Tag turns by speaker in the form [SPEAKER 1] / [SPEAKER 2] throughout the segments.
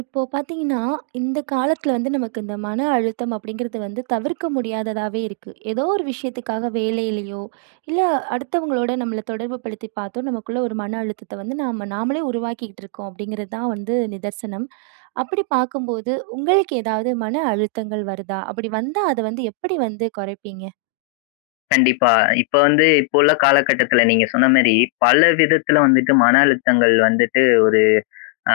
[SPEAKER 1] இப்போ பார்த்தீங்கன்னா, இந்த காலத்தில வந்து நமக்கு இந்த மன அழுத்தம் அப்படிங்கிறது வந்து தவிர்க்க முடியாததாவே இருக்கு. ஏதோ ஒரு விஷயத்துக்காக வேலையிலையோ, இல்ல அடுத்தவங்களோட நம்மள தொடர்பு படுத்தி பார்த்தோ, நமக்குள்ள ஒரு மன அழுத்தத்தை வந்து நாம நாமளே உருவாக்கிக்கிட்டு இருக்கோம் அப்படிங்கிறது தான் வந்து நிதர்சனம். அப்படி பார்க்கும்போது உங்களுக்கு ஏதாவது மன அழுத்தங்கள் வருதா? அப்படி வந்தா அதை வந்து எப்படி வந்து குறைப்பீங்க?
[SPEAKER 2] கண்டிப்பா. இப்ப வந்து இப்ப உள்ள காலகட்டத்துல நீங்க சொன்ன மாரி, பல விதத்துல வந்துட்டு மன அழுத்தங்கள் வந்துட்டு ஒரு அ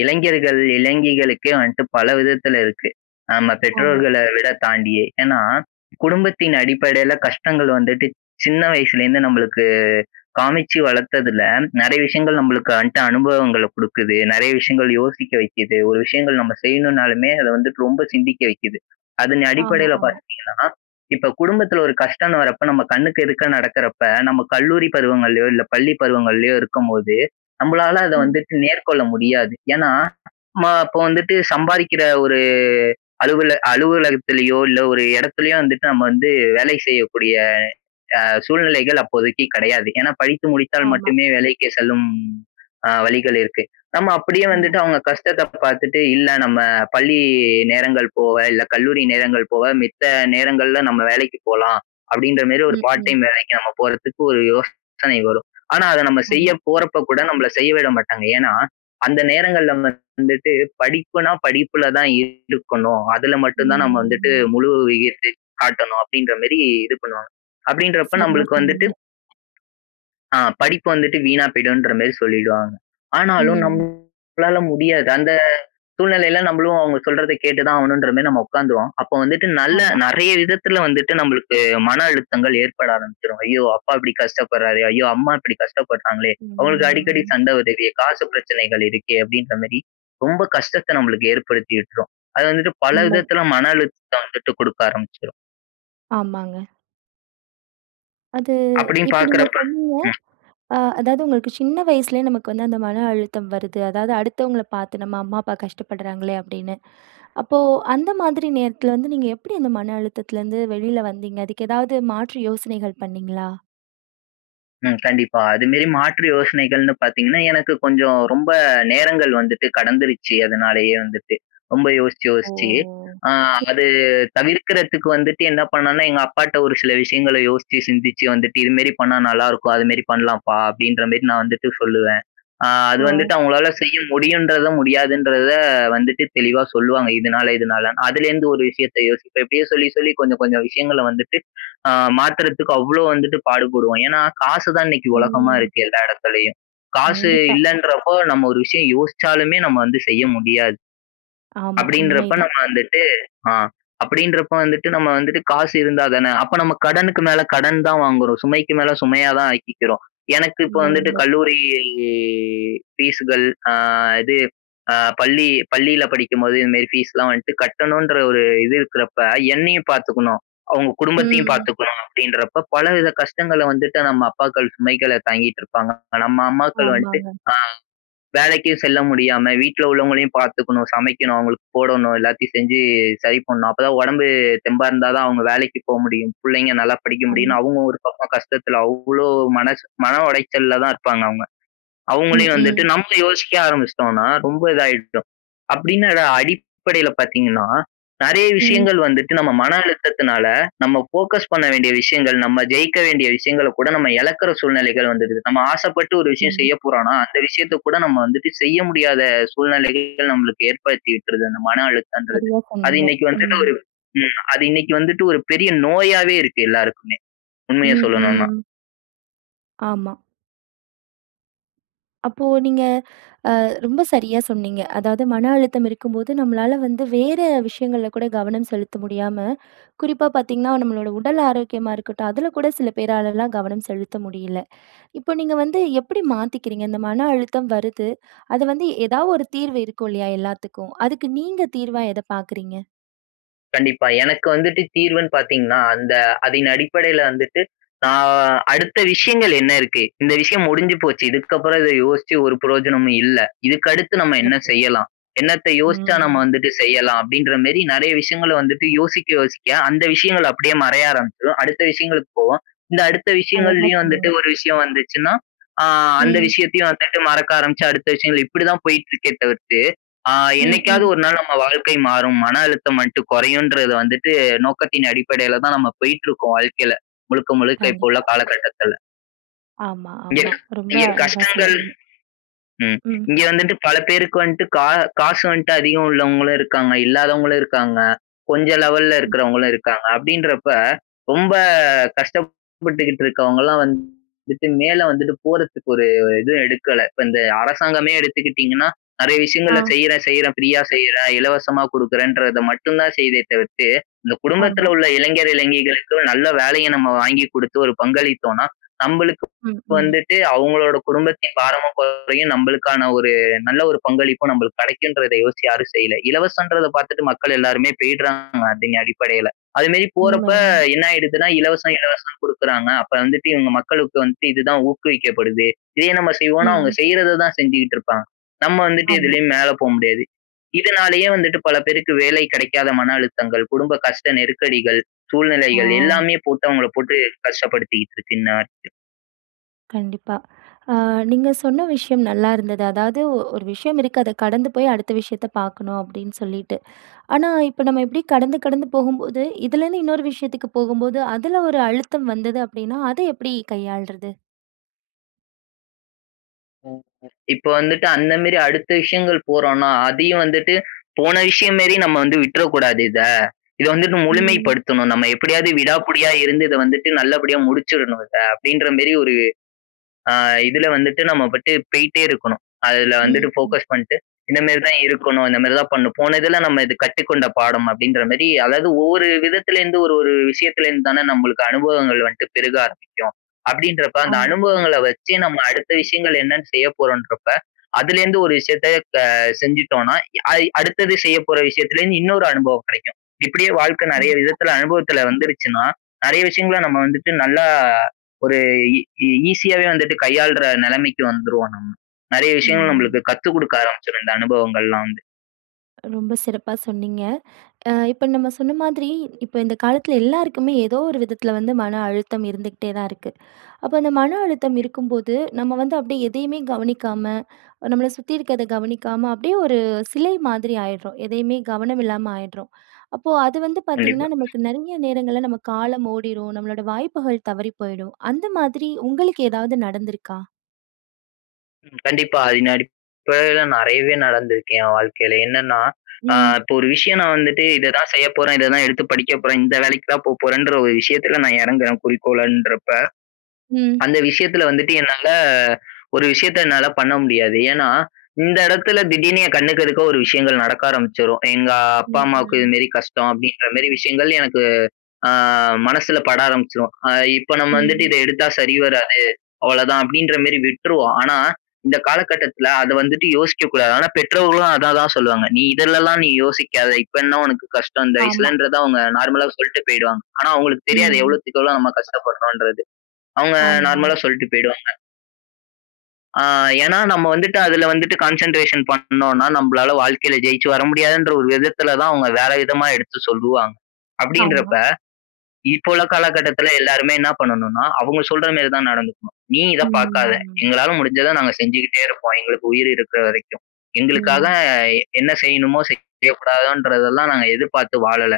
[SPEAKER 2] இளைஞர்கள் இளைஞிகளுக்கே வந்துட்டு பல விதத்துல இருக்கு. நம்ம
[SPEAKER 1] ஆமா.
[SPEAKER 2] பெற்றோர்களை விட தாண்டியே. ஏன்னா, குடும்பத்தின் அடிப்படையில கஷ்டங்கள் வந்துட்டு சின்ன வயசுலேருந்து நம்பளுக்கு காமிச்சு வளர்த்ததுல நெறைய விஷயங்கள் நம்பளுக்கு வந்துட்டு அனுபவங்கள குடுக்குது. நெறைய விஷயங்கள் யோசிக்க வைக்குது. ஒரு விஷயங்கள் நம்ம செய்யணும்னாலுமே அத வந்துட்டு ரொம்ப சிந்திக்க வைக்குது. அதன்
[SPEAKER 1] ஆமா,
[SPEAKER 2] அடிப்படையில
[SPEAKER 1] ஆமா.
[SPEAKER 2] பாத்தீங்கன்னா இப்ப குடும்பத்துல ஒரு கஷ்டம்ன்னு வரப்ப நம்ம கண்ணுக்கு எதிர்க்க நடக்குறப்ப, நம்ம கல்லூரி பருவங்கள்ளயோ இல்ல, பள்ளி பருவங்கள்ளயோ இருக்கும்போது நம்மளால அத
[SPEAKER 1] ம்.
[SPEAKER 2] வந்துட்டு மேற்கொள்ள முடியாது. ஏன்னா நம்ம அப்ப வந்துட்டு சம்பாரிக்கிற ஒரு அலுவல அலுவலகத்திலயோ இல்ல ஒரு இடத்துலையோ வந்துட்டு நம்ம வந்து வேலை செய்யக்கூடிய அ சூழ்நிலைகள் அப்போதைக்கு கெடையாது. ஏன்னா படித்து முடித்தால்
[SPEAKER 1] ஆமா.
[SPEAKER 2] மட்டுமே வேலைக்கு செல்லும் அ வழிகள் இருக்கு. நம்ம அப்படியே
[SPEAKER 1] ஆமா.
[SPEAKER 2] வந்துட்டு அவங்க கஷ்டத்த பாத்துட்டு, இல்ல நம்ம பள்ளி நேரங்கள் போக இல்ல கல்லூரி நேரங்கள் போக மித்த நேரங்கள்ல நம்ம வேலைக்கு போலாம், அப்படின்ற மாரி ஒரு
[SPEAKER 1] ம்.
[SPEAKER 2] பார்ட்
[SPEAKER 1] ம்.
[SPEAKER 2] டைம் வேலைக்கு நம்ம போறத்துக்கு ஒரு யோசனை வரும். ஆனா அத நம்ம செய்ய
[SPEAKER 1] ஆமா.
[SPEAKER 2] போறப்ப கூட நம்பள செய்ய விட மாட்டாங்க. ஏன்னா, அந்த நேரங்கள்ல வந்துட்டு படிப்புனா படிப்புல தான் இருக்கணும். அதுல மட்டும் தான் நம்ம வந்துட்டு
[SPEAKER 1] ம்.
[SPEAKER 2] முழு [unintelligible] காட்டணும். அப்படின்ற மாரி இது பண்ணுவாங்க. அப்படீன்றப்ப
[SPEAKER 1] சரியா
[SPEAKER 2] நம்பளுக்கு வந்துட்டு
[SPEAKER 1] சொன்னீங்க.
[SPEAKER 2] ஆ. படிப்பு வந்துட்டு வீணா போயிடுன்ற மாரி சொல்லிடுவாங்க. ஆனாலும்
[SPEAKER 1] ம்.
[SPEAKER 2] நம்மளால முடியாது. அந்த சூழ்நிலையில நம்பளும் அவுங்க சொல்றத கேட்டு தான் ஆகணும்ன்ற மாரி நம்ம உட்கார்ந்துருவோம். அப்போ வந்துட்டு நல்ல
[SPEAKER 1] ஆமா.
[SPEAKER 2] நெறைய விதத்துல வந்துட்டு நம்பளுக்கு மன அழுத்தங்கள் ஏற்பட ஆரம்பிச்சுரும். ஐயோ! அப்பா இப்படி கஷ்டப்படுறாரே. ஐய்யோ! அம்மா இப்படி கஷ்டப்படுறாங்களே அவங்களுக்கு அடிக்கடி
[SPEAKER 1] ம்.
[SPEAKER 2] சண்டை வருதே காசு பிரச்சனைகள் இருக்கே. அப்படின்ற மாரி. ரொம்ப கஷ்டத்த நம்மளுக்கு ஏற்படுத்தி விட்டுரும். அது வந்துட்டு பல
[SPEAKER 1] உண்மை.
[SPEAKER 2] விதத்துல மன அழுத்தத்தை வந்துட்டு குடுக்க ஆரம்பிச்சுரும்.
[SPEAKER 1] ஆமாங்க. அது
[SPEAKER 2] அப்பிடின்னு
[SPEAKER 1] இப்ப நீங்க
[SPEAKER 2] பார்க்கிறப்ப
[SPEAKER 1] சொன்னீங்க,
[SPEAKER 2] ம்
[SPEAKER 1] அ அதாவது உங்களுக்கு சின்ன வயசுலே நமக்கு அந்த மன அழுத்தம் வருது, அதாவது அடுத்தவுங்கள பாத்து, "நம்ம அம்மா அப்பா கஷ்டப்படுறாங்களே!" அப்பிடின்னு. அப்போ அந்தமாதிரி நேரத்துல வந்து நீங்க எப்பிடி அந்த மன அழுத்தத்துலருந்து வெளில வந்தீங்க? அதுக்கு ஏதாவது மாற்று யோசனைகள் பண்ணீங்களா?
[SPEAKER 2] ம். கண்டிப்பா. அதுமாரி மாற்று யோசனைகள்ன்னு பாத்தீங்கன்னா, எனக்கு கொஞ்சம் ரொம்ப நேரங்கள் வந்துட்டு கடந்துருச்சு. அதனாலயே வந்துட்டு. ரொம்ப யோசிச்சு,
[SPEAKER 1] ஓ,
[SPEAKER 2] யோசிச்சு.
[SPEAKER 1] ஓ!
[SPEAKER 2] அ
[SPEAKER 1] சே
[SPEAKER 2] அது தவிர்க்கிறதுக்கு வந்துட்டு என்ன பண்ணான்னா, எங்க அப்பாட்ட ஒரு சில விஷயங்கள யோசிச்சு சிந்திச்சு வந்துட்டு இதுமாரி பண்ணா நல்லா இருக்கும், அதுமாரி பண்ணலாம்ப்பா! அப்பிடின்றமாரி நான் வந்துட்டு சொல்லுவேன். ஆ அது
[SPEAKER 1] ஓ!
[SPEAKER 2] வந்துட்டு அவுங்களால செய்ய முடியும்ன்றத, முடியாதுன்றத வந்துட்டு தெளிவா சொல்லுவாங்க. இதுனால இதுனாலன்னு. அதுல இருந்து ஒரு விஷயத்த யோசிப்பேன். இப்பிடியே சொல்லி, சொல்லி கொஞ்சம் கொஞ்சம் விஷயங்கள வந்துட்டு அ மாத்துறதுக்கு அவ்ளோ வந்துட்டு பாடுபடுவோம். ஏன்னா, காசு தான் இன்னக்கி உலகமா
[SPEAKER 1] ம்.
[SPEAKER 2] இருக்கு எல்லா இடத்துலயும். காசு
[SPEAKER 1] கண்டிப்பா.
[SPEAKER 2] இல்லன்றப்போ நம்ம ஒரு விஷயம் யோசிச்சாலுமே நம்ம வந்து செய்ய முடியாது.
[SPEAKER 1] ஆமா,
[SPEAKER 2] அப்பிடின்றப்ப
[SPEAKER 1] உண்மைதான்.
[SPEAKER 2] நம்ம வந்துட்டு, அ அப்பிடின்றப்ப வந்துட்டு நம்ம வந்துட்டு காசு இருந்தா தானே? அப்ப நம்ம கடனுக்கு மேல கடன் தான் வாங்குறோம், சுமைக்கு மேல சுமையா தான் ஆக்கிக்கிறோம். எனக்கு இப்ப
[SPEAKER 1] உண்மை,
[SPEAKER 2] வந்துட்டு
[SPEAKER 1] உண்மை.
[SPEAKER 2] கல்லூரி ஃபீஸ்கள், அ இது அ பள்ளி பள்ளியில படிக்கும் போது இந்தமாரி ஃபீஸ்லாம் வந்துட்டு கட்டணுன்ற ஒரு இது இருக்குறப்ப என்னையும் பாத்துக்கணும், அவுங்க குடும்பத்தையும்
[SPEAKER 1] ம்.
[SPEAKER 2] பாத்துக்கணும் அப்பிடின்றப்ப பலவித கஷ்டங்கள வந்துட்டு நம்ம அப்பாக்கள் சுமைகள தாங்கிட்டுருப்பாங்க. நம்ம அம்மாக்கள் வந்ட்டு
[SPEAKER 1] ஆமாங்க.
[SPEAKER 2] அ வேலைக்கி செல்ல முடியாம வீட்ல உள்ளவங்களையும் பாத்துக்கணும், சமைக்கணும், அவுங்களுக்கு போடணும், எல்லாத்தையும் செஞ்சு சரி பண்ணனும். அப்பதான் உடம்பு தெம்பா இருந்தாதான் அவுங்க வேலைக்கு போ முடியும், புள்ளைங்க நல்லா படிக்க
[SPEAKER 1] ஆமா.
[SPEAKER 2] முடியுன்னு அவுங்க ஒரு பக்கம் கஷ்டத்துல, அவ்ளோ மனச மன உடைச்சல்ல தான் இருப்பாங்க அவுங்க.
[SPEAKER 1] ம்,
[SPEAKER 2] அவுங்களையும் வந்துட்டு
[SPEAKER 1] ம்.
[SPEAKER 2] நம்ம யோசிக்க ஆரம்பிச்சுட்டோன்னா, ரொம்ப இதாயிட்டும். அப்பிடின்னு அத அடிப்படையில பாத்தீங்கன்னா, நிறைய
[SPEAKER 1] ம்.
[SPEAKER 2] விஷயங்கள் வந்துட்டு நம்ம மன அழுத்தத்துனால, நம்ம ஃபோக்கஸ் பண்ண வேண்டிய விஷயங்கள், நம்ம ஜெயிக்க வேண்டிய விஷயங்களகூட நம்ம இழக்குற சூழ்நிலைகள் வந்துருது. நம்ம ஆசப்பட்டு ஒரு விஷயம் செய்ய
[SPEAKER 1] கண்டிப்பா.
[SPEAKER 2] போறோன்னா, அந்த விஷயத்தக் கூட நம்ம வந்து செய்ய முடியாத சூழ்நிலைகள் நம்மளுக்கு ஏற்படுத்தி இருக்கிறது அந்த மன அழுத்தம்ன்றது.
[SPEAKER 1] சரியா
[SPEAKER 2] அது
[SPEAKER 1] சொன்னீங்க.
[SPEAKER 2] இன்னக்கி வந்துட்டு
[SPEAKER 1] ம்.
[SPEAKER 2] ஒரு ம் அது இன்னிக்கு வந்துட்டு ஒரு பெரிய நோயாவே இருக்கு எல்லாருக்குமே! உண்மைய
[SPEAKER 1] ம்,
[SPEAKER 2] சொல்லணுன்னா.
[SPEAKER 1] ம். ஆமா. அப்போ நீங்க அ ரொம்ப சரியா சொன்னீங்க. அதாவது மன அழுத்தம் இருக்கும்போது நம்மளால வந்து வேற விஷயங்கள்ல கூட கவனம் செலுத்த முடியாம, குறிப்பா பாத்தீங்கன்னா நம்மளோட உடல் ஆரோக்கியமா இருக்கட்டும், அதுல கூட சில பேராலலாம் கவனம் செலுத்த முடியல. இப்போ நீங்க வந்து எப்பிடி மாத்திக்கிறீங்க? இந்த மன அழுத்தம் வருது, அத வந்து எதாவது 1 தீர்வு இருக்கும் இல்லயா! எல்லாத்துக்கும். அதுக்கு நீங்க தீர்வா எத பாக்குறீங்க?
[SPEAKER 2] கண்டிப்பா. எனக்கு வந்துட்டு தீர்வுனு பாத்தீங்கன்னா, அந்த அதனடிப்படையில வந்துட்டு நான் அடுத்த விஷயங்கள் என்ன இருக்கு? இந்த விஷயம் முடிஞ்சு போச்சு, இதுக்கப்பறம் இத யோசிச்சு ஒரு பிரயோஜனமும் இல்ல. இதுக்கடுத்து நம்ம என்ன
[SPEAKER 1] சிறப்பு.
[SPEAKER 2] செய்யலாம்? என்னத்த யோசிச்சா நம்ம
[SPEAKER 1] ம்.
[SPEAKER 2] வந்துட்டு செய்யலாம் அப்பிடின்றமாரி நிறைய விஷயங்கள வந்துட்டு யோசிக்க, யோசிக்க அந்த விஷயங்கள் அப்பிடியே மறைய ஆரம்பிச்சிரும். அடுத்த விஷயங்களுக்கு போவோம். இந்த அடுத்த
[SPEAKER 1] அழகா
[SPEAKER 2] விஷயங்கள்லயும் வந்துட்டு
[SPEAKER 1] சொன்னீங்க.
[SPEAKER 2] ஒரு விஷயம் வந்துச்சுன்னா, அ அந்த
[SPEAKER 1] ம்.
[SPEAKER 2] விஷயத்தையும் வந்துட்டு மறக்க ஆரமிச்சு அடுத்த விஷயங்கள், இப்பிடித்தான் போயிட்ருக்கே தவிர்த்து, அ
[SPEAKER 1] ம்,
[SPEAKER 2] என்னைக்காவது
[SPEAKER 1] ம்.
[SPEAKER 2] ஒருநாள் நம்ம வாழ்க்கை மாறும் மன அழுத்தம் மட்டும் குறையும்ன்றது வந்துட்டு நோக்கத்தின் அடிப்படையில தான் நம்ம போயிட்டு இருக்கோம் வாழ்க்கையில. முழுக்க, முழுக்க இப்ப உள்ள
[SPEAKER 1] கண்டிப்பா.
[SPEAKER 2] காலகட்டத்துல.
[SPEAKER 1] ஆமா,
[SPEAKER 2] இங்க,
[SPEAKER 1] ஆமா. ரொம்ப
[SPEAKER 2] இங்க
[SPEAKER 1] அழகா
[SPEAKER 2] கஷ்டங்கள்
[SPEAKER 1] சொல்றீங்க.
[SPEAKER 2] ம்.
[SPEAKER 1] ம்.
[SPEAKER 2] இங்க வந்துட்டு பல பேருக்கு வந்துட்டு கா காசு வந்துட்டு அதிகம் உள்ளவங்களும் இருக்காங்க. இல்லாதவங்களும் இருக்காங்க. கொஞ்சம் லெவல்‌ல இருக்கறவுங்களும் இருக்காங்க. அப்பிடின்றப்ப ரொம்ப கஷ்டப்பட்டுக்கிட்டு இருக்கவுங்கலாம் வந்துட்டு மேல வந்துட்டு போறத்துக்கு ஒரு இது எடுக்கல. இப்ப இந்த அரசாங்கமே எடுத்துக்கிட்டீங்கன்னா நெறைய விஷயங்களை
[SPEAKER 1] ஆ.
[SPEAKER 2] செய்றேன், செய்றேன், ஃப்ரீயா செய்யிறேன். இலவசமா குடுக்குறேன்றத மட்டும் தான் செய்யுதே தவிர்த்து, இந்த குடும்பத்தில
[SPEAKER 1] ஆமா.
[SPEAKER 2] உள்ள இளைஞர் இளைஞிகளுக்கும் நல்ல வேலைய நம்ம வாங்கி குடுத்து ஒரு பங்களித்தோன்னா நம்பளுக்கு
[SPEAKER 1] ம். ம்.
[SPEAKER 2] வந்துட்டு அவுங்களோட குடும்பத்தின் பாரமும் குறையும். நம்பளுக்கான ஒரு நல்ல ஒரு பங்களிப்பும் நம்பளுக்கு கெடைக்கும்ன்றத யோசிச்சு யாரும் செய்யல. இலவசம்ன்றத பாத்துட்டு மக்கள் எல்லாருமே போயிட்றாங்க அதன் அடிப்படையில. அதுமாரி
[SPEAKER 1] உண்ம,
[SPEAKER 2] போறப்ப
[SPEAKER 1] உண்ம.
[SPEAKER 2] என்ன ஆயிடுதுனா இலவசம், இலவசம் குடுக்குறாங்க அப்ப வந்துட்டு இவுங்க மக்களுக்கு வந்துட்டு இதுதான் ஊக்குவிக்கப்படுது. இதே நம்ம செய்வோன்னு அவுங்க
[SPEAKER 1] ம்.
[SPEAKER 2] செய்றத தான் செஞ்சுகிட்டு இருப்பாங்க. நம்ம வந்துட்டு
[SPEAKER 1] ஆமா.
[SPEAKER 2] எதுலயும் மேல போமுடியாது. இதுனாலயே வந்துட்டு பல பேருக்கு வேலை கிடைக்காத மன அழுத்தங்கள், குடும்ப கஷ்ட நெருக்கடிகள்,
[SPEAKER 1] ஆ.
[SPEAKER 2] சூழ்நிலைகள் எல்லாமே போட்டு அவுங்கள போட்டு கஷ்டப்படுத்திக்கிட்டு இருக்குன்னு நான். [unintelligible]
[SPEAKER 1] கண்டிப்பா. ஆ நீங்க சொன்ன விஷயம் நல்லா இருந்தது. அதாவது ஒரு விஷயம் இருக்கு அத கடந்து போய் அடுத்த விஷயத்த பார்க்கணும், அப்பிடின்னு சொல்லிட்டு. ஆனா, இப்ப நம்ம இப்பிடி கடந்து, கடந்து போகும்போது இதிலேருந்து இன்னொரு விஷயத்துக்கு போகும்போது அதுல ஒரு அழுத்தம் வந்தது அப்பிடின்னா, அதை எப்பிடி கையாள்றது?
[SPEAKER 2] [unintelligible] இப்ப வந்துட்டு அந்தமேரி அடுத்த விஷயங்கள் போறோன்னா, அதையும் வந்துட்டு போன விஷயம்மேரி நம்ம வந்து விட்டுற கூடாது இத. இத வந்துட்டு முழுமை
[SPEAKER 1] ம்.
[SPEAKER 2] படுத்தணும், நம்ம எப்பிடியாவது விடாப்புடியா இருந்து இத வந்துட்டு நல்லபடியா முடிச்சுர்ணும் இத, அப்பிடின்றமாரி ஒரு ஆ இதுல வந்துட்டு நம்மபாட்டு போயிட்டே இருக்கணும். அதுல வந்துட்டு
[SPEAKER 1] ம், ம்.
[SPEAKER 2] ஃபோகஸ் பண்ட்டு இந்தமாரி தான் இருக்கணும். இந்தமாரி தான் பண்ணணும் போன இதுல நம்ம இது கற்றுக்கொண்ட பாடம் அப்பிடின்றமாரி அதாவது ஒவ்வொரு விதத்துல இருந்து ஒரு ஒரு விஷயத்துல இருந்து தானே நம்மளுக்கு அனுபவங்கள் வந்துட்டு பெருக ஆரம்பிக்கும். அப்பிடின்றப்ப அந்த
[SPEAKER 1] ஆமா,
[SPEAKER 2] அனுபவங்கள்ல
[SPEAKER 1] கண்டிப்பா.
[SPEAKER 2] வச்சு நம்ம அடுத்த விஷயங்கள் என்னன்னு செய்ய போறோம்ன்றப்ப அதுலேருந்து ஒரு விஷயத்த த செஞ்சுட்டோன்னா ஐ அடுத்தது செய்யப்போற விஷயத்துல இருந்து இன்னொரு அனுபவம் கிடைக்கும். இப்பிடியே வாழ்க்க நெறைய
[SPEAKER 1] கண்டிப்பா.
[SPEAKER 2] விதத்துல அனுபவத்துல வந்துருச்சுனா, நிறைய விஷயங்கள நம்ம வந்துட்டு நல்லா ஒரு ஈ ஈசியாவே வந்துட்டு கையாளுற நிலைமைக்கு வந்துருவோம் நம்ம. நிறைய விஷயங்கள்
[SPEAKER 1] ம்,
[SPEAKER 2] நம்மளுக்கு
[SPEAKER 1] ம்.
[SPEAKER 2] கத்து குடுக்க ஆரம்பிச்சுரும், இந்த அனுபவங்கள்லாம் வந்து.
[SPEAKER 1] ரொம்ப சிறப்பா சொன்னீங்க. அ இப்ப நம்ம சொன்ன மாதிரி, இப்ப இந்த காலத்தில எல்லாருக்குமே ஏதோ ஒரு விதத்தில வந்து மன அழுத்தம் இருந்துகிட்டே தான் இருக்கு. அப்போ அந்த மன அழுத்தம் இருக்கும்போது, நம்ம வந்து அப்படியே எதையுமே கவனிக்காம, நம்மள சுத்தி இருக்கத கவனிக்காம அப்படியே ஒரு சிலை மாதிரி ஆயிடுறோம். எதையுமே கவனம் இல்லாம ஆயிடுறோம். அப்போ அது வந்து பார்த்தீங்கன்னா,
[SPEAKER 2] கண்டிப்பா.
[SPEAKER 1] நமக்கு நெறைய நேரங்கள்ல நம்ம காலம் ஓடிரும், நம்மளோட வாய்ப்புகள் தவறி போயிடும். அந்த மாதிரி உங்களுக்கு ஏதாவது நடந்துருக்கா?
[SPEAKER 2] ம். கண்டிப்பா. அதின் அடிப்படையில நெறையவே நடந்துருக்கு என் வாழ்க்கையில. என்னன்னா, அ
[SPEAKER 1] ம்.
[SPEAKER 2] இப்ப ஒரு விஷயம் நா வந்துட்டு இத தான் செய்ய போறேன், இத தான் எடுத்து படிக்க போறேன், இந்த வேலைக்கு தான் போ போறேன்ற ஒரு விஷயத்துல நா இறங்குறேன் குறிக்கோளன்றப்ப,
[SPEAKER 1] ம்.
[SPEAKER 2] அந்த விஷயத்துல வந்துட்டு என்னால ஒரு விஷயத்த என்னால பண்ண முடியாது. ஏன்னா, இந்த இடத்துல திடீர்ன்னு என் கண்ணுக்கு எதுக்க ஒரு விஷயங்கள் நடக்க ஆரம்பிச்சிரும். "எங்க அப்பா,
[SPEAKER 1] ம்.
[SPEAKER 2] அம்மாவுக்கு
[SPEAKER 1] ம்.
[SPEAKER 2] இதுமாரி கஷ்டம்." அப்படீன்றமாரி விஷயங்கள் எனக்கு அ மனசுல பட ஆரம்பிச்சிரும். "அ இப்ப நம்ம வந்துட்டு
[SPEAKER 1] ம்.
[SPEAKER 2] இத எடுத்தா சரி வராது, அவ்வளோதான்." அப்படீன்றமாரி விட்டுருவோம். ஆனா, இந்த காலகட்டத்துல அத வந்துட்டு யோசிக்க கூடாது. ஆனா, பெற்றோர்களும் அத தான் சொல்லுவாங்க. நீ இதுலல்லாம் நீ யோசிக்காத. இப்ப என்ன உனக்கு கஷ்டம்? இந்த
[SPEAKER 1] ஆமா.
[SPEAKER 2] வயசுலன்றத அவுங்க நார்மலா சொல்ட்டு போயிடுவாங்க. ஆனா, அவுங்களுக்கு தெரியாது
[SPEAKER 1] ம்.
[SPEAKER 2] எவ்வளோத்துக்கு எவ்வளோ நம்ம கஷ்டப்படுறோம்ன்றது. அவுங்க
[SPEAKER 1] ஆமா,
[SPEAKER 2] நார்மலா
[SPEAKER 1] ஆமா.
[SPEAKER 2] சொல்ட்டு போயிடுவாங்க. அ ஏன்னா நம்ம வந்துட்டு, அது வந்துட்டு கான்சென்ட்ரேஷன் பண்ணோன்னா, நம்பளால வாழ்க்கையில ஜெயிச்சு வர முடியாதுன்ற ஒரு விதத்தில தான், அவுங்க வேற விதமா எடுத்து சொல்லுவாங்க.
[SPEAKER 1] ஆமா.
[SPEAKER 2] அப்பிடின்றப்ப, இப்போ உள்ள காலக்கட்டத்தில எல்லாருமே என்ன பண்ணனுன்னா, அவுங்க சொல்றமாரி தான் நடந்துக்கணும். நீ இத பார்க்காத,
[SPEAKER 1] ம்.
[SPEAKER 2] எங்களால முடிஞ்சத நாங்க செஞ்சுகிட்டே இருப்போம். எங்களுக்கு உயிர் இருக்கிற வரைக்கும். எங்களுக்காக
[SPEAKER 1] ம்.
[SPEAKER 2] என்ன செய்யணுமோ செய்யக்கூடாதோன்றதெல்லாம் நாங்க எதிர்பார்த்து வாழல.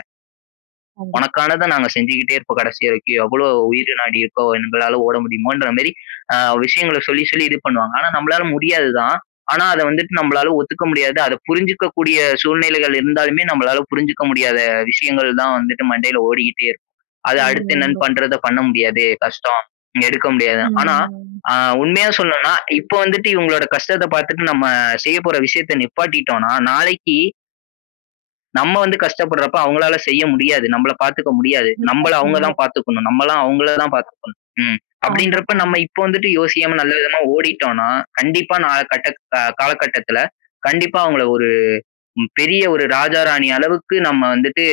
[SPEAKER 1] கண்டிப்பா.
[SPEAKER 2] உனக்கானத நாங்க செஞ்சுகிட்டே இருப்போம் கடைசி வரைக்கும். எவ்ளோ உயிர் நாடி இருக்கோ! எங்களால ஓட முடியுமோன்றமாரி அ விஷயங்கள சொல்லி, சொல்லி இது பண்ணுவாங்க. ஆனா, நம்பளால முடியாது தான். ஆனா அத வந்துட்டு நம்பளால ஒத்துக்க முடியாது. அத புரிஞ்சுக்க கூடிய சூழ்நிலைகள் இருந்தாலுமே நம்பளால புரிஞ்சுக்க முடியாத விஷயங்கள் தான் வந்துட்டு மண்டையில ஓடிகிட்டே இருக்கும். அது
[SPEAKER 1] உண்ம,
[SPEAKER 2] அடுத்து என்ன
[SPEAKER 1] உண்ம.
[SPEAKER 2] பண்றத பண்ண முடியாதே! கஷ்டம், இனி எடுக்க முடியாது. ஆனா
[SPEAKER 1] ம்.
[SPEAKER 2] ஆ உண்மையா சொல்லனுன்னா, இப்ப வந்துட்டு இவுங்களோட கஷ்டத்த பாத்துட்டு நம்ம செய்ய போற விஷயத்த நிப்பாட்டிட்டோன்னா நாளைக்கி நம்ம வந்து கஷ்டப்படுறப்ப அவுங்களால செய்ய முடியாது. நம்பள பாத்துக்க முடியாது.
[SPEAKER 1] சிறப்பா
[SPEAKER 2] நம்பள அவுங்க
[SPEAKER 1] சொன்னீங்க.
[SPEAKER 2] தான் பாத்துக்கணும், நம்மலாம் அவுங்களதான் பாத்துக்கணும். ம்.
[SPEAKER 1] ஆமா,
[SPEAKER 2] அப்பிடின்றப்ப
[SPEAKER 1] ஆமா.
[SPEAKER 2] நம்ம இப்போ வந்துட்டு யோசிக்காம நல்ல விதமா ஓடிட்டோன்னா, கண்டிப்பா நாள கட்டத் காலகட்டத்துல, கண்டிப்பா அவுங்கள ஒரு பெரிய ஒரு ராஜா, ராணி அளவுக்கு நம்ம வந்துட்டு,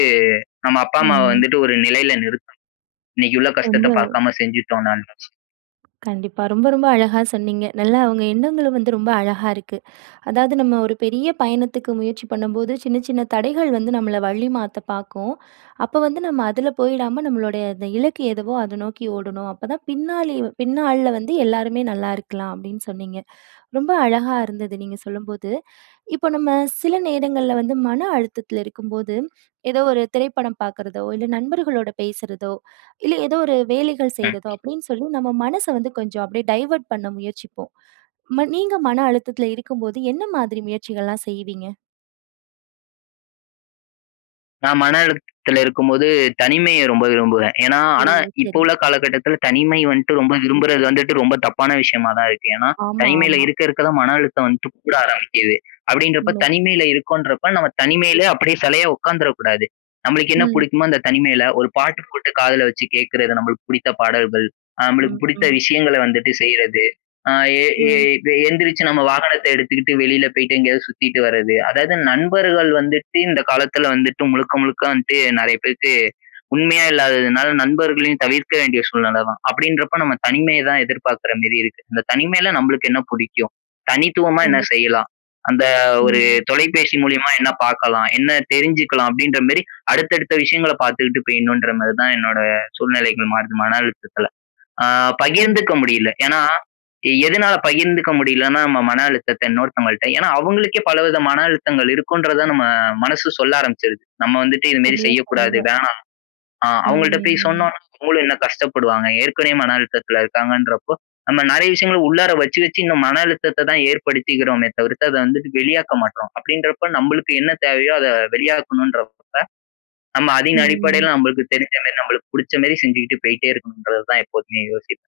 [SPEAKER 2] நம்ம அப்பா அம்மாவ
[SPEAKER 1] ம்.
[SPEAKER 2] வந்துட்டு ஒரு நிலையில நிறுத்தணும். இன்னைக்கு உள்ள கஷ்டத்த
[SPEAKER 1] வந்து
[SPEAKER 2] பார்க்காம செஞ்சுட்டோன்னா நெனச்சு.
[SPEAKER 1] கண்டிப்பா. ரொம்ப, ரொம்ப அழகா சொன்னீங்க. நல்லா உங்க எண்ணங்களும் வந்து ரொம்ப அழகா இருக்கு. அதாவது, "நம்ம ஒரு பெரிய பயணத்துக்கு முயற்சி பண்ணும்போது, சின்ன, சின்ன தடைகள் வந்து நம்மள வழி மாத்த பாக்கும். அப்ப வந்து நம்ம அதுல போய்டாம, நம்மளுடைய அந்த இலக்கு எதுவோ, அத நோக்கி ஓடணும். அப்ப தான் பின்னாளி பின்னாள்ல வந்து எல்லாருமே நல்லா இருக்கலாம்." அப்படீன்னு சொன்னீங்க. ரொம்ப அழகா இருந்தது நீங்க சொல்லும்போது. இப்ப நம்ம சில நேரங்கள்ல வந்து மன அழுத்தத்துல இருக்கும்போது, "ஏதோ ஒரு திரைப்படம் பாக்குறதோ, இல்ல நண்பர்களோட பேசுறதோ, இல்ல ஏதோ ஒரு வேலைகள்
[SPEAKER 2] ம்.
[SPEAKER 1] செய்றதோ" அப்படீன்னு சொல்லி, நம்ம மனச வந்து கொஞ்சம் அப்படியே டைவர்ட் பண்ண முயற்சிப்போம். ம நீங்க மன அழுத்தத்துல இருக்கும்போது, என்ன மாதிரி முயற்சிகள்லாம் செய்வீங்க?
[SPEAKER 2] நான் மன அழுத்தத்துல இருக்கும் போது, தனிமைய ரொம்ப விரும்புவேன். ஏன்னா
[SPEAKER 1] ஓ,
[SPEAKER 2] ஆனா இப்ப
[SPEAKER 1] சரி.
[SPEAKER 2] உள்ள காலகட்டத்தில, தனிமை வன்ட்டு ரொம்ப விரும்புறது வந்துட்டு ரொம்ப தப்பான விஷயமா தான் இருக்கு. ஏன்னா,
[SPEAKER 1] ஆமா,
[SPEAKER 2] தனிமையில
[SPEAKER 1] ஆமா.
[SPEAKER 2] இருக்க, இருக்க தான் மன அழுத்தம் வந்துட்டு கூட ஆரம்பிக்குது. அப்படீன்றப்ப,
[SPEAKER 1] உண்மை.
[SPEAKER 2] தனிமையில இருக்கோன்றப்ப நம்ம தனிமையில அப்படியே செலையா உட்காந்துற கூடாது. நம்மளுக்கு என்ன
[SPEAKER 1] ம்.
[SPEAKER 2] புடிக்குமோ அந்த தனிமையில, ஒரு பாட்டு போட்டு காதுல வச்சு கேக்குறது நம்பளுக்கு புடித்த பாடல்கள். அ நம்பளுக்கு
[SPEAKER 1] ம்,
[SPEAKER 2] புடித்த
[SPEAKER 1] ம்.
[SPEAKER 2] விஷயங்கள வந்துட்டு செய்றது. அ எ எ
[SPEAKER 1] ம்.
[SPEAKER 2] எந்திரிச்சு நம்ம வாகனத்தை எடுத்துகிட்டு வெளியில போய்ட்டு, எங்கயாவது சுத்திட்டு வரது. அதாவது நண்பர்கள் வந்துட்டு இந்த காலத்துல வந்துட்டு முழுக்க, முழுக்க வந்துட்டு நெறைய பேருக்கு உண்மையா இல்லாததுனால, நண்பர்களையும் தவிர்க்க வேண்டிய சூழ்நிலை தான். அப்படீன்றப்ப, நம்ம தனிமைய தான் எதிர்பாக்கற மாரி இருக்கு. "இந்த தனிமைல நம்பளுக்கு என்ன புடிக்கும்? தனித்துவமா என்ன
[SPEAKER 1] கண்டிப்பா.
[SPEAKER 2] செய்யலாம்? அந்த ஒரு
[SPEAKER 1] ம்.
[SPEAKER 2] தொலைபேசி மூலியமா என்ன பாக்கலாம்? என்ன தெரிஞ்சுக்கலாம்?" அப்படீன்ற மாரி அடுத்த, அடுத்த விஷயங்கள பாத்துகிட்டு போயிடணும்ன்ற மாரி தான், என்னோட சூழ்நிலைகள் மாறுது மன அழுத்தத்தில. அ
[SPEAKER 1] கண்டி
[SPEAKER 2] பகிர்ந்துக்க முடியல. ஏன்னா எதுனால பகிர்ந்துக்க முடியலன்னா, நம்ம மன அழுத்தத்த இன்னொருத்தவங்கள்ட்ட, ஏன்னா அவுங்களுக்கே பலவித மன அழுத்தங்கள் இருக்குன்றத
[SPEAKER 1] [unintelligible]
[SPEAKER 2] நம்ம மனசு சொல்ல ஆரம்பிச்சுருது. நம்ம வந்துட்டு இது மாரி
[SPEAKER 1] சரியா
[SPEAKER 2] செய்யக்கூடாது,
[SPEAKER 1] சொன்னீங்க.
[SPEAKER 2] வேணாம். ஆ அவுங்கள்ட்ட போய்
[SPEAKER 1] ம்.
[SPEAKER 2] சொன்னோம்ன்னா, அவுங்களும் இன்னும் கஷ்டப்படுவாங்க. ஏற்கனவே மன அழுத்தத்தில இருக்காங்கன்றப்போ, நம்ம நெறைய விஷயங்கள உள்ளார வச்சு, வச்சு இந்த மன அழுத்தத்த தான் ஏற்படுத்திகிறோமே தவிர்த்து, அத வந்துட்டு வெளியாக்க மாட்றோம். அப்படீன்றப்போ, நம்பளுக்கு என்ன தேவையோ அதை வெளியாக்கணுன்றப்ப, நம்ம அதின்
[SPEAKER 1] ம்.
[SPEAKER 2] அடிப்படையில நம்பளுக்கு தெரிஞ்ச மாரி, நம்பளுக்கு புடிச்ச மாரி செஞ்சுகிட்டு போயிட்டே இருக்கணுன்றது தான் எப்போதுமே யோசிப்பேன்.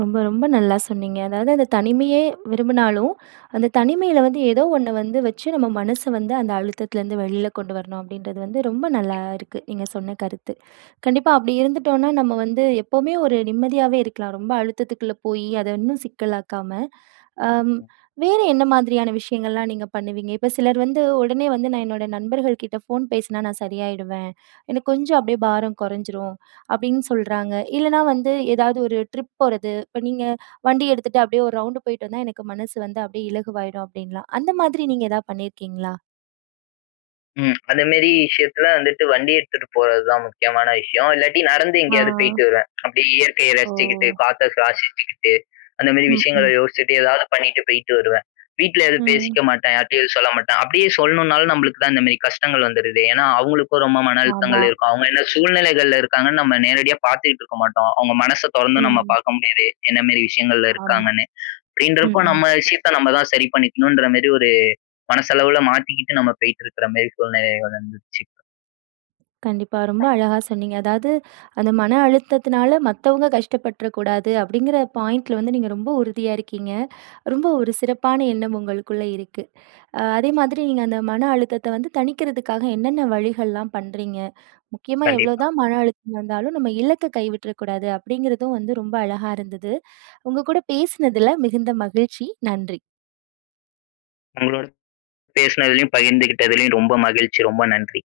[SPEAKER 1] ரொம்ப ரொம்ப நல்லா சொன்னீங்க. அதாவது அந்த தனிமையே விரும்புனாலும், அந்த தனிமையில வந்து ஏதோ 1 வந்து வச்சு நம்ம மனச வந்து அந்த அழுத்தத்திலருந்து வெளில கொண்டு வரணும் அப்பிடின்றது வந்து ரொம்ப நல்லா
[SPEAKER 2] எ
[SPEAKER 1] இருக்கு, நீங்க சொன்ன கருத்து. கண்டிப்பா அப்பிடி இருந்துட்டோன்னா நம்ம வந்து எப்பவுமே ஒரு நிம்மதியாவே இருக்கலாம். ரொம்ப அழுத்தத்துக்குள்ள போய் அத இன்னும் சிக்கலாக்காம, அம்
[SPEAKER 2] ம்.
[SPEAKER 1] வேற என்ன மாதிரியான விஷயங்கள்லாம் நீங்க பண்ணுவீங்க? இப்ப சிலர் வந்து, "உடனே வந்து நான் என்னோட நண்பர்கள்கிட்ட ஃபோன் பேசினா நான் சரியாயிடுவேன். எனக்கு கொஞ்சம் அப்பிடியே பாரம் குறைஞ்சிரும்." அப்பிடின்னு சொல்றாங்க. இல்லன்னா, வந்து ஏதாவது ஒரு ட்ரிப் போறது. இப்ப நீங்க, "வண்டி எடுத்துட்டு அப்பிடியே 1 ரவுண்டு போயிட்டு வந்தா எனக்கு மனசு வந்து அப்பிடியே இலகுவாயிடும்." அப்பிடின்லாம். அந்த மாதிரி நீங்க எதா பண்ணியிருக்கீங்களா?
[SPEAKER 2] ம். அந்தமாரி விஷயத்துல வந்துட்டு வண்டி எடுத்துட்டு போறதுதான் முக்கியமான விஷயம். இல்லாட்டி நடந்து
[SPEAKER 1] ஆ.
[SPEAKER 2] எங்கயாவது போயிட்டு வருவேன். அப்பிடியே இயற்கைய
[SPEAKER 1] ஓ!
[SPEAKER 2] ரசிச்சுக்கிட்டு, காத்த சுவாசிக்கிட்டு, அந்தமாரி
[SPEAKER 1] ம்,
[SPEAKER 2] விஷயங்கள
[SPEAKER 1] ம்.
[SPEAKER 2] யோசிச்சுட்டு எதாவது பண்ணிட்டு போயிட்டு வருவேன். வீட்ல எதுவும்
[SPEAKER 1] ம்.
[SPEAKER 2] பேசிக்க மாட்டேன். யார்ட்டயும் எதுவும் சொல்ல மாட்டேன். அப்பிடியே சொல்லணும்னாலும் நம்மளுக்கு தான் இந்தமாரி கஷ்டங்கள் வந்துருதே! ஏன்னா, அவுங்களுக்கும் ரொம்ப மன
[SPEAKER 1] ஆமா.
[SPEAKER 2] அழுத்தங்கள் இருக்கும். அவுங்க என்ன சூழ்நிலைகள்ல இருக்காங்கன்னு நம்ம நேரடியா பாத்துட்டு இருக்க மாட்டோம். அவுங்க மனச தொறந்து நம்ம
[SPEAKER 1] ம்.
[SPEAKER 2] பாக்க முடியாது. என்னமாரி விஷயங்கள்ல
[SPEAKER 1] ஆமா,
[SPEAKER 2] இருக்காங்கன்னு,
[SPEAKER 1] ம்,
[SPEAKER 2] அப்பிடின்றப்போ
[SPEAKER 1] ம்.
[SPEAKER 2] நம்ம விஷயத்த நம்ம தான் சரி பண்ணிக்கணும்ன்றமாரி ஒரு மனசளவுல மாத்திக்கிட்டு நம்ம போயிட்டு இருக்கிற மாரி சூழ்நிலைகள் வந்துச்சு.
[SPEAKER 1] கண்டிப்பா. ரொம்ப அழகா சொன்னீங்க. அதாவது "அந்த மன அழுத்தத்தினால மத்தவங்க கஷ்டப்பட்டுறக் கூடாது." அப்பிடிங்கிற பாயிண்ட்ல வந்து நீங்க ரொம்ப உறுதிய இருக்கீங்க. ரொம்ப ஒரு சிறப்பான எண்ணம் உங்களுக்குள்ளே இருக்கு. அ அதே மாதிரி நீங்க அந்த மன அழுத்தத்த வந்து தணிக்கிறதுக்காக என்னன்ன வழிகள்லாம் பண்றீங்க? முக்கியமா
[SPEAKER 2] கண்டிப்பா.
[SPEAKER 1] எவ்ளோதான் மன அழுத்தம் இருந்தாலும், நம்ம இலக்க கைவிட்றக்கூடாது. அப்பிடிங்கிறதும் வந்து ரொம்ப அழகா இருந்தது. உங்ககூட பேசினதில மிகுந்த மகிழ்ச்சி. நன்றி.
[SPEAKER 2] உங்களோட பேசினதிலயும், பகிர்ந்துகிட்டதுலயும் ரொம்ப மகிழ்ச்சி. ரொம்ப நன்றி.